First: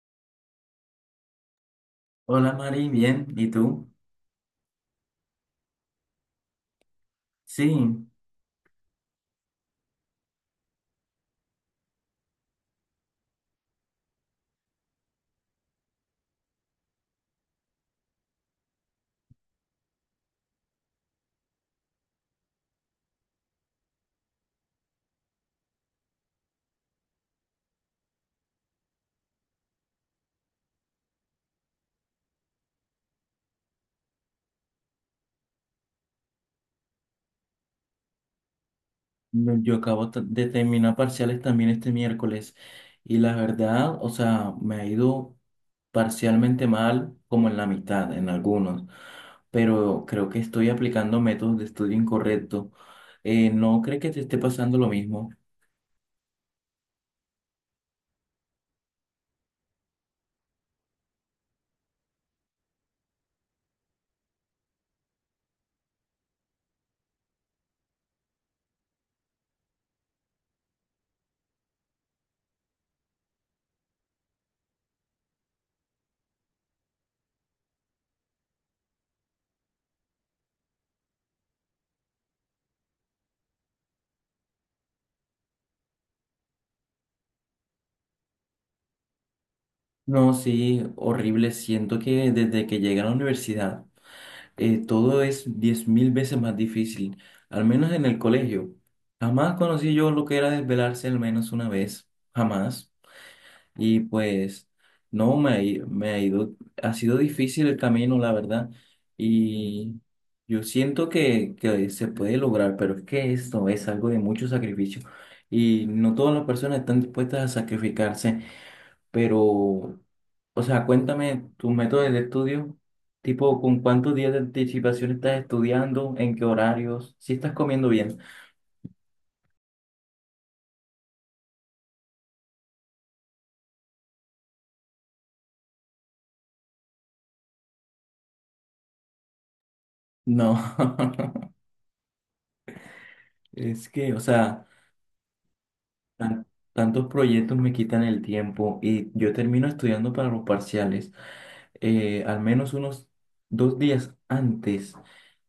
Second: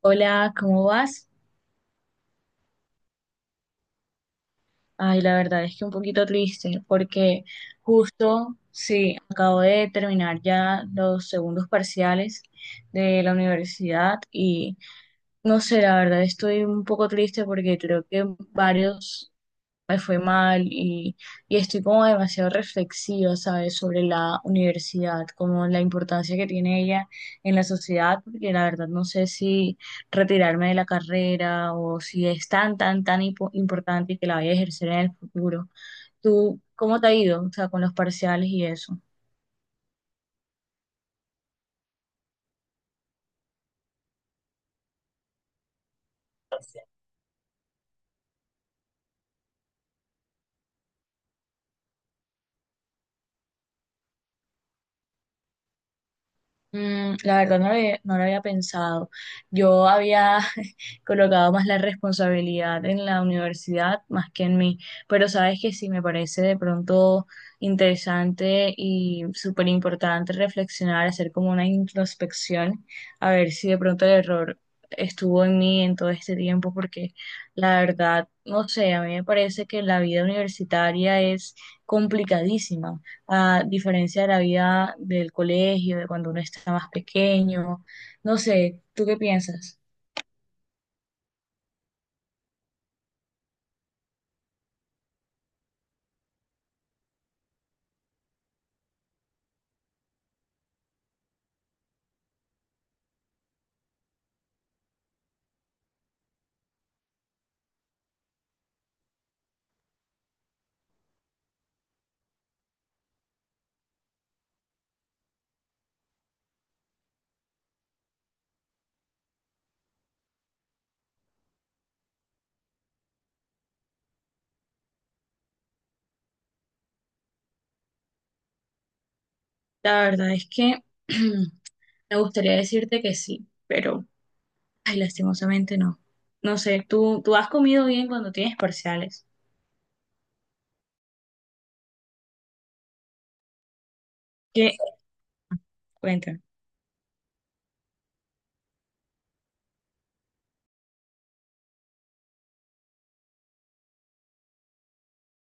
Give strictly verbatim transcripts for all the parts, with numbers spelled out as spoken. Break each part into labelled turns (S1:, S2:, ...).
S1: Hola, ¿cómo vas?
S2: Hola Mari, bien, ¿y tú?
S1: Ay, la verdad es que un poquito triste porque
S2: Sí,
S1: justo, sí, acabo de terminar ya los segundos parciales de la universidad y no sé, la verdad estoy un poco triste porque creo que varios me fue mal y, y estoy como demasiado reflexiva, ¿sabes?, sobre la universidad, como la importancia que tiene ella en la sociedad, porque la verdad no sé si retirarme de la carrera o si es tan, tan, tan impo- importante y que la vaya a ejercer en el futuro. ¿Tú cómo te ha ido, o sea, con los parciales y eso?
S2: no, yo acabo t- de terminar parciales también este miércoles y la verdad, o sea, me ha ido parcialmente mal como en la mitad, en algunos, pero creo que estoy aplicando métodos de estudio incorrecto. Eh, ¿no crees que te esté pasando lo mismo?
S1: Mm, la verdad no lo había, no lo había pensado. Yo había colocado más la responsabilidad en la universidad más que en mí, pero sabes que sí me parece de pronto interesante y súper importante reflexionar, hacer como una introspección, a ver si de pronto el error estuvo en mí en todo este tiempo, porque la verdad, no sé, a mí me parece que la vida universitaria es complicadísima a diferencia de la vida del colegio, de cuando uno está más pequeño. No sé, ¿tú qué piensas?
S2: No, sí, horrible, siento que desde que llegué a la universidad eh, todo es diez mil veces más difícil, al menos en el colegio. Jamás conocí yo lo que era desvelarse al menos una vez, jamás. Y pues no, me, ha i- me ha ido, ha sido difícil el camino, la verdad. Y yo siento que, que se puede lograr, pero es que esto es algo de mucho sacrificio. Y no todas las personas están dispuestas a sacrificarse pero, o sea, cuéntame tus métodos de estudio, tipo, ¿con cuántos días de anticipación estás estudiando? ¿En qué horarios? ¿Si estás comiendo bien?
S1: La verdad es que me gustaría decirte que sí, pero ay, lastimosamente no. No sé, ¿tú, tú has comido bien cuando tienes parciales?
S2: No, es que, o sea,
S1: ¿Qué? Cuéntame.
S2: tan- tantos proyectos me quitan el tiempo y yo termino estudiando para los parciales eh, al menos unos dos días antes.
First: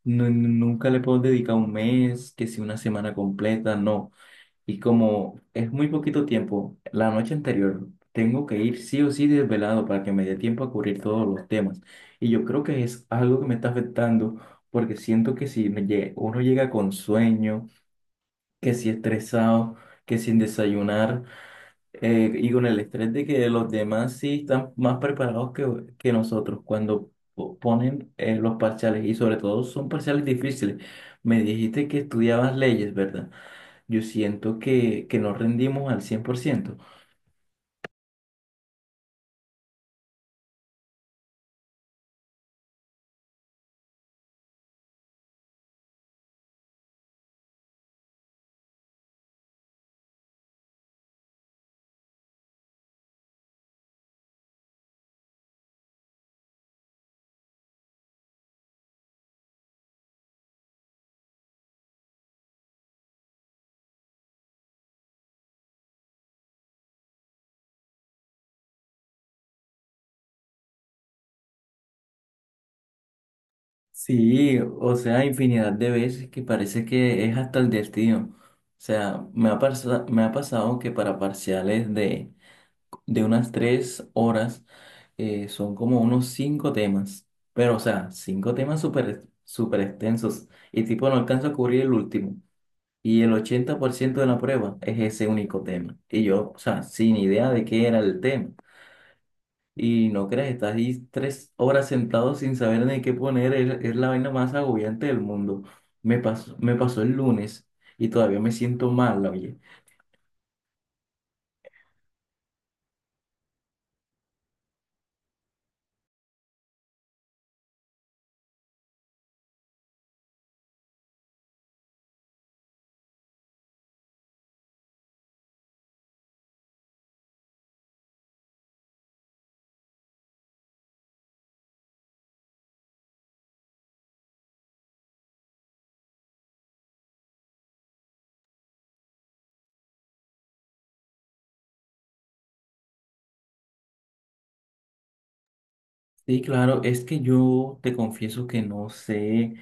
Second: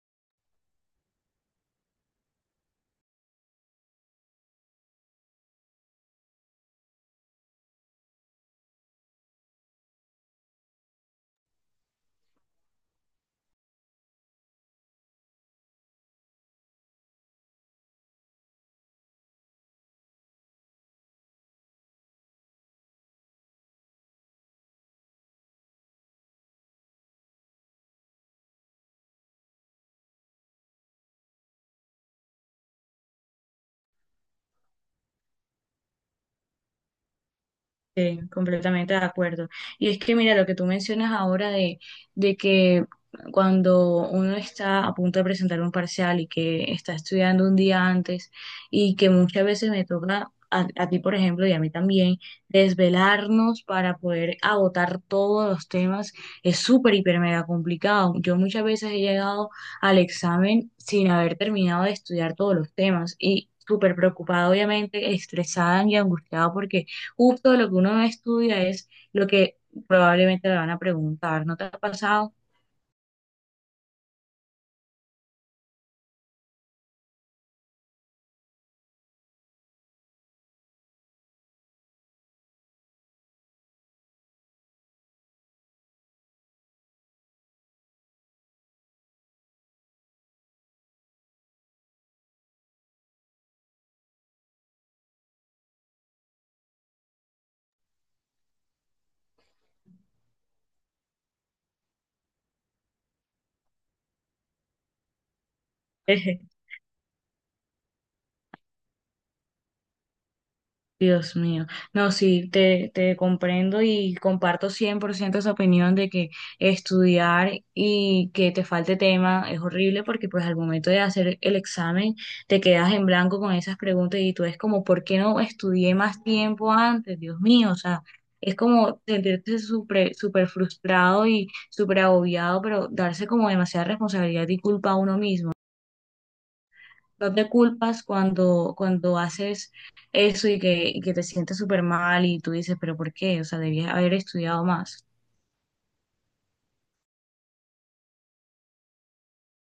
S2: Nu- nunca le puedo dedicar un mes, que si una semana completa, no. Y como es muy poquito tiempo, la noche anterior tengo que ir sí o sí desvelado para que me dé tiempo a cubrir todos los temas. Y yo creo que es algo que me está afectando porque siento que si me lle- uno llega con sueño, que si estresado, que sin desayunar, eh, y con el estrés de que los demás sí están más preparados que, que nosotros cuando po- ponen eh, los parciales y sobre todo son parciales difíciles. Me dijiste que estudiabas leyes, ¿verdad? Yo siento que, que, no rendimos al cien por ciento.
S1: Sí, completamente de acuerdo. Y es que mira lo que tú mencionas ahora de, de que cuando uno está a punto de presentar un parcial y que está estudiando un día antes y que muchas veces me toca a, a ti, por ejemplo, y a mí también, desvelarnos para poder agotar todos los temas es súper, hiper, mega complicado. Yo muchas veces he llegado al examen sin haber terminado de estudiar todos los temas y súper preocupada, obviamente, estresada y angustiada porque justo lo que uno estudia es lo que probablemente le van a preguntar. ¿No te ha pasado?
S2: Sí, o sea, infinidad de veces que parece que es hasta el destino. O sea, me ha, pasado me ha pasado que para parciales de, de unas tres horas eh, son como unos cinco temas. Pero, o sea, cinco temas súper súper extensos. Y tipo, no alcanzo a cubrir el último. Y el ochenta por ciento de la prueba es ese único tema. Y yo, o sea, sin idea de qué era el tema. Y no creas, estás ahí tres horas sentado sin saber ni qué poner, es, es la vaina más agobiante del mundo. Me pasó, me pasó el lunes y todavía me siento mal, oye.
S1: Dios mío, no, sí, te, te comprendo y comparto cien por ciento esa opinión de que estudiar y que te falte tema es horrible porque pues al momento de hacer el examen te quedas en blanco con esas preguntas y tú es como, ¿por qué no estudié más tiempo antes? Dios mío, o sea, es como sentirte súper súper frustrado y súper agobiado, pero darse como demasiada responsabilidad y culpa a uno mismo no te culpas cuando, cuando haces eso y que, y que te sientes súper mal y tú dices, pero ¿por qué? O sea, debías haber estudiado más.
S2: Sí, claro, es que yo te confieso que no sé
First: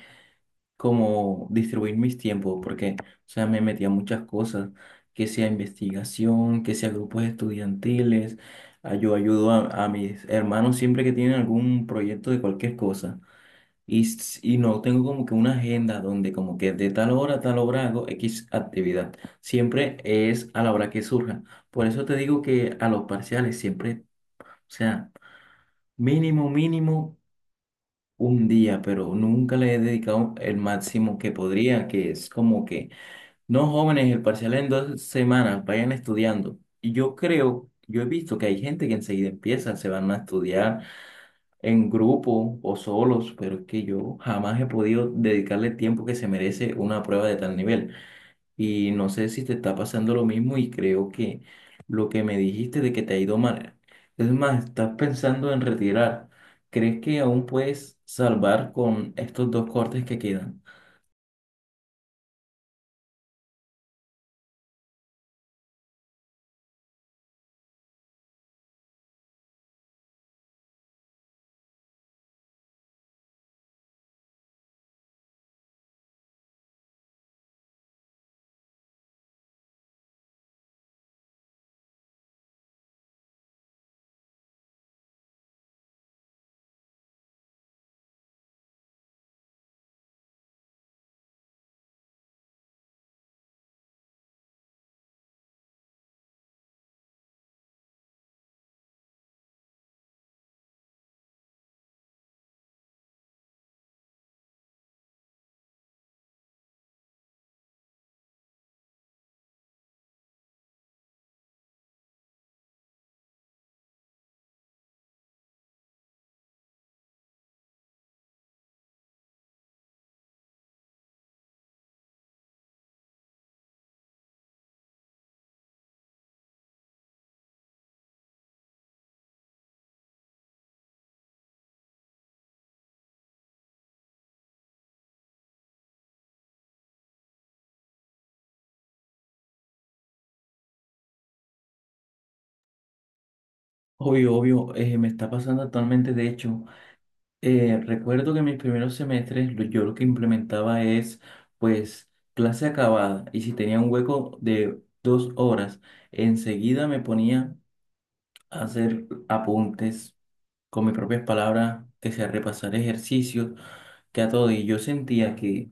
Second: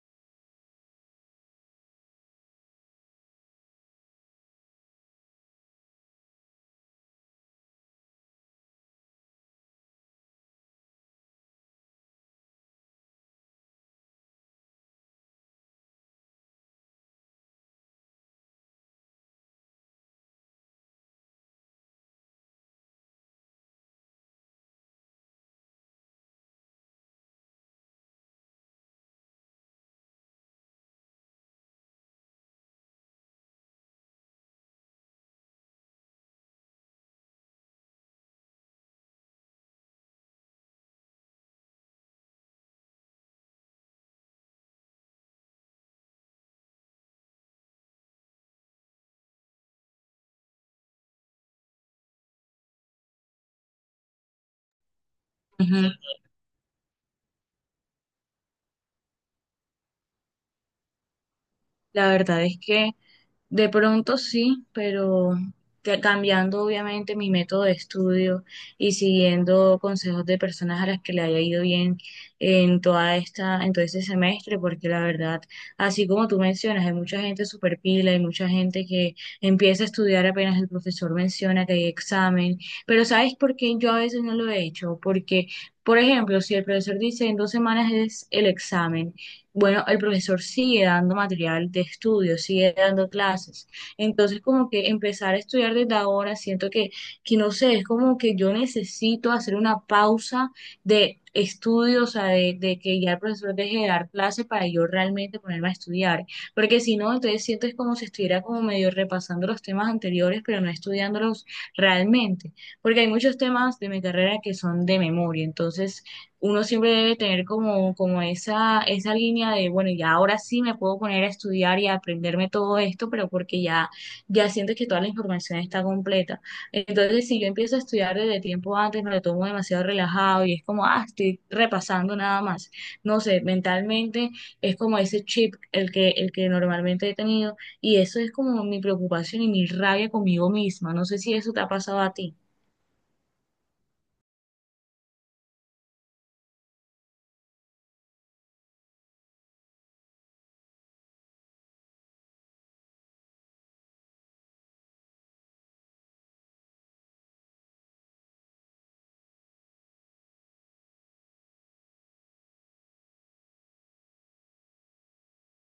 S2: cómo distribuir mis tiempos, porque, o sea, me metí a muchas cosas, que sea investigación, que sea grupos estudiantiles, ah, yo ayudo a, a mis hermanos siempre que tienen algún proyecto de cualquier cosa. Y, s- y no tengo como que una agenda donde como que de tal hora a tal hora hago X actividad. Siempre es a la hora que surja. Por eso te digo que a los parciales siempre, o sea, mínimo, mínimo un día, pero nunca le he dedicado el máximo que podría, que es como que, no jóvenes, el parcial en dos semanas, vayan estudiando. Y yo creo, yo he visto que hay gente que enseguida empieza, se van a estudiar en grupo o solos, pero es que yo jamás he podido dedicarle el tiempo que se merece una prueba de tal nivel. Y no sé si te está pasando lo mismo y creo que lo que me dijiste de que te ha ido mal, es más, estás pensando en
S1: Ujú.
S2: retirar. ¿Crees que aún puedes salvar con estos dos cortes que quedan?
S1: La verdad es que de pronto sí, pero ca- cambiando obviamente mi método de estudio y siguiendo consejos de personas a las que le haya ido bien en toda esta, en todo este semestre, porque la verdad, así como tú mencionas, hay mucha gente super pila, hay mucha gente que empieza a estudiar apenas el profesor menciona que hay examen, pero ¿sabes por qué yo a veces no lo he hecho? Porque, por ejemplo, si el profesor dice en dos semanas es el examen, bueno, el profesor sigue dando material de estudio, sigue dando clases. Entonces, como que empezar a estudiar desde ahora, siento que, que no sé, es como que yo necesito hacer una pausa de estudio, o sea, de, de que ya el profesor deje de dar clases para yo realmente ponerme a estudiar. Porque si no, entonces siento es como si estuviera como medio repasando los temas anteriores, pero no estudiándolos realmente. Porque hay muchos temas de mi carrera que son de memoria, entonces uno siempre debe tener como, como esa, esa línea de, bueno, ya ahora sí me puedo poner a estudiar y a aprenderme todo esto, pero porque ya, ya siento que toda la información está completa. Entonces, si yo empiezo a estudiar desde tiempo antes, me lo tomo demasiado relajado y es como, ah, estoy repasando nada más. No sé, mentalmente es como ese chip el que, el que normalmente he tenido y eso es como mi preocupación y mi rabia conmigo misma. No sé si eso te ha pasado a ti.
S2: Obvio, obvio, eh, me está pasando actualmente, de hecho. Eh, recuerdo que mis primeros semestres lo- yo lo que implementaba es pues clase acabada y si tenía un hueco de dos horas, enseguida me ponía a hacer apuntes con mis propias palabras, que sea repasar ejercicios que a todo. Y yo sentía que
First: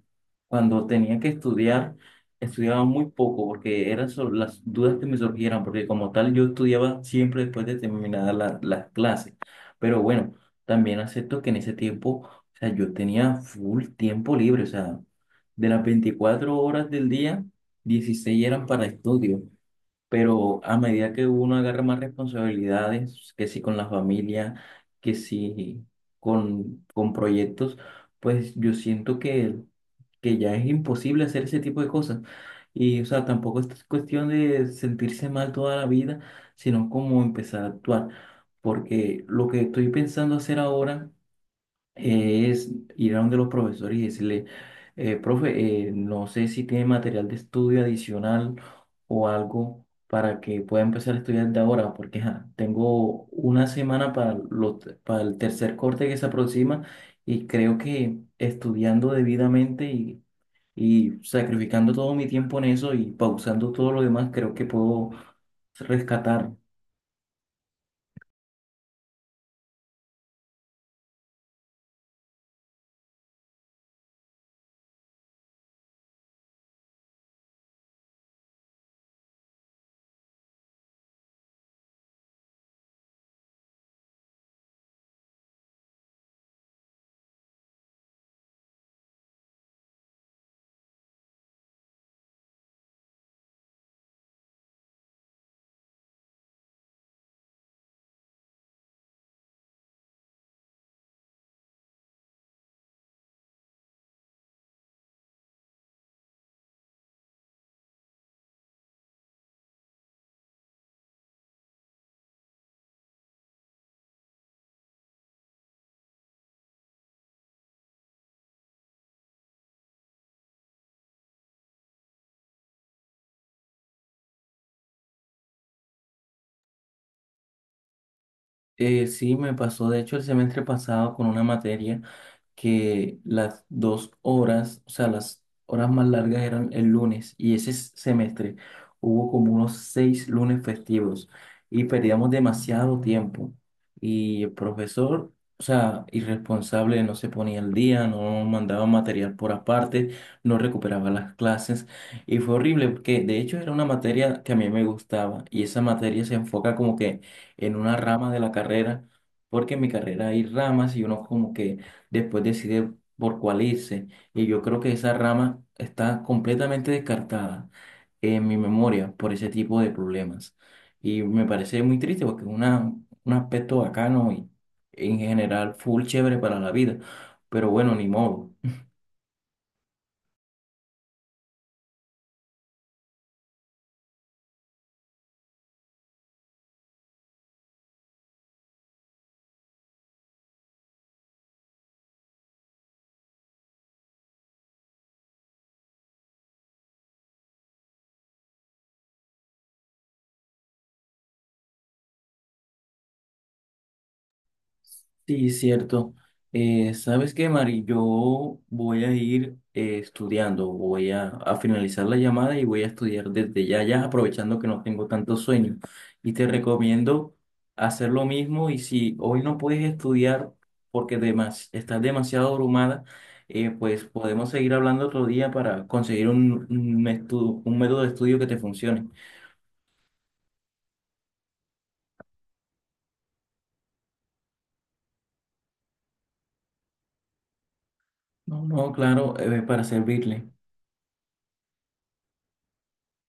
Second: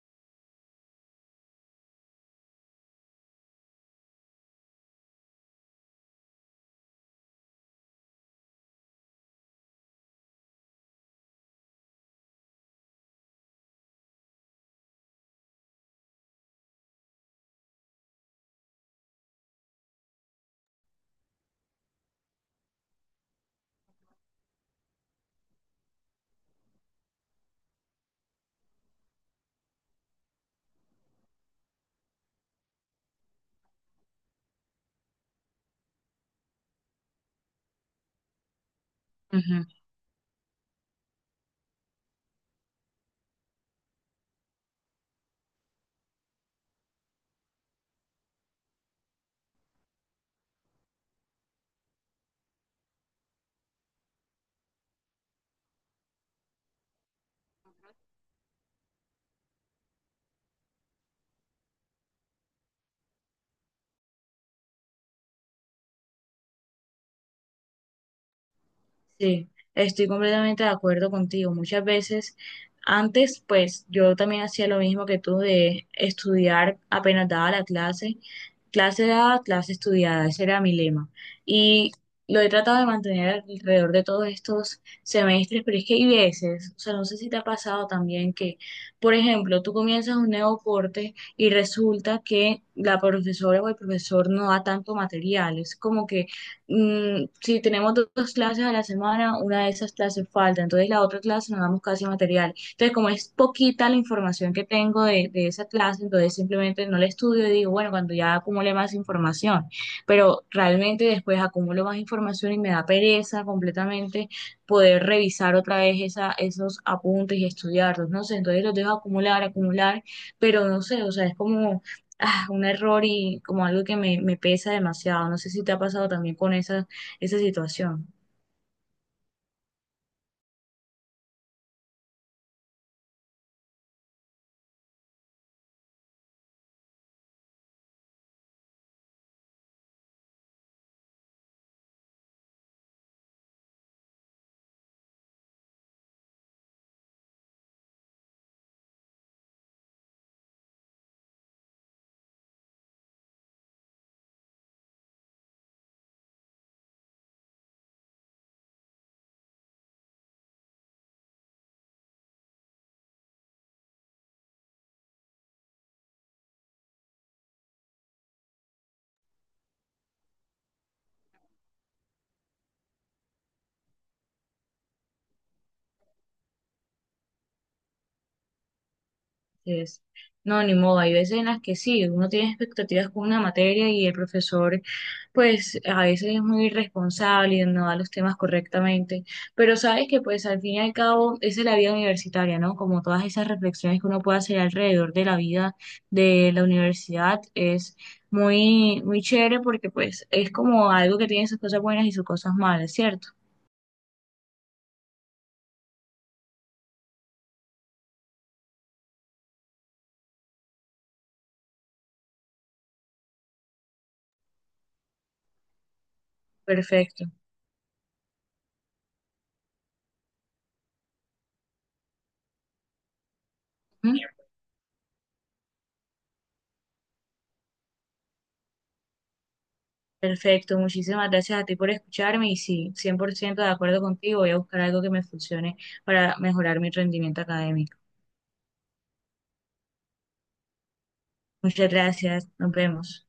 S2: cuando tenía que estudiar, estudiaba muy poco porque eran solo las dudas que me surgieran, porque como tal yo estudiaba siempre después de terminadas la- las clases. Pero bueno, también acepto que en ese tiempo, o sea, yo tenía full tiempo libre, o sea, de las veinticuatro horas del día, dieciséis eran para estudio. Pero a medida que uno agarra más responsabilidades, que sí con la familia, que sí con, con proyectos, pues yo siento que, que ya es imposible hacer ese tipo de cosas. Y, o sea, tampoco es cuestión de sentirse mal toda la vida, sino como empezar a actuar. Porque lo que estoy pensando hacer ahora eh, es ir a donde los profesores y decirle, "Eh, profe, eh, no sé si tiene material de estudio adicional o algo para que pueda empezar a estudiar de ahora, porque ajá, tengo una semana para, lo para el tercer corte que se aproxima y creo que estudiando debidamente y, y sacrificando todo mi tiempo en eso y pausando todo lo demás, creo que puedo rescatar.
S1: Sí, estoy completamente de acuerdo contigo. Muchas veces, antes, pues yo también hacía lo mismo que tú de estudiar apenas daba la clase, clase dada, clase estudiada, ese era mi lema. Y lo he tratado de mantener alrededor de todos estos semestres, pero es que hay veces, o sea, no sé si te ha pasado también que, por ejemplo, tú comienzas un nuevo corte y resulta que la profesora o el profesor no da tanto material. Es como que mm, si tenemos do- dos clases a la semana, una de esas clases falta, entonces la otra clase nos damos casi material. Entonces, como es poquita la información que tengo de, de esa clase, entonces simplemente no la estudio y digo, bueno, cuando ya acumule más información, pero realmente después acumulo más información y me da pereza completamente poder revisar otra vez esa, esos apuntes y estudiarlos, no sé, entonces los dejo acumular, acumular, pero no sé, o sea, es como ah, un error y como algo que me, me pesa demasiado. No sé si te ha pasado también con esa, esa situación.
S2: Eh, sí, me pasó de hecho el semestre pasado con una materia, que las dos horas, o sea, las horas más largas eran el lunes y ese s- semestre hubo como unos seis lunes festivos y perdíamos demasiado tiempo y el profesor, o sea, irresponsable, no se ponía al día, no mandaba material por aparte, no recuperaba las clases y fue horrible porque de hecho era una materia que a mí me gustaba y esa materia se enfoca como que en una rama de la carrera. Porque en mi carrera hay ramas y uno como que después decide por cuál irse. Y yo creo que esa rama está completamente descartada en mi memoria por ese tipo de problemas. Y me parece muy triste porque es una, un aspecto bacano y en general full chévere para la vida. Pero bueno, ni modo.
S1: Es, no, ni modo. Hay veces en las que sí, uno tiene expectativas con una materia y el profesor, pues a veces es muy irresponsable y no da los temas correctamente. Pero sabes que pues al fin y al cabo esa es la vida universitaria, ¿no? Como todas esas reflexiones que uno puede hacer alrededor de la vida de la universidad es muy, muy chévere porque pues es como algo que tiene sus cosas buenas y sus cosas malas, ¿cierto?
S2: Sí, cierto. Eh, ¿sabes qué, Mari? Yo voy a ir eh, estudiando, voy a, a finalizar la llamada y voy a estudiar desde ya, ya aprovechando que no tengo tanto sueño. Y te
S1: Perfecto.
S2: recomiendo hacer lo mismo y si hoy no puedes estudiar porque demas, estás demasiado abrumada, eh, pues
S1: ¿Mm?
S2: podemos seguir hablando otro día para conseguir un, un, estu- un método de estudio que te funcione.
S1: Perfecto. Muchísimas gracias a ti por escucharme y sí, cien por ciento de acuerdo contigo. Voy a buscar algo que me funcione para mejorar mi rendimiento académico.
S2: No, no, claro, eh, para servirle.
S1: Muchas gracias. Nos vemos.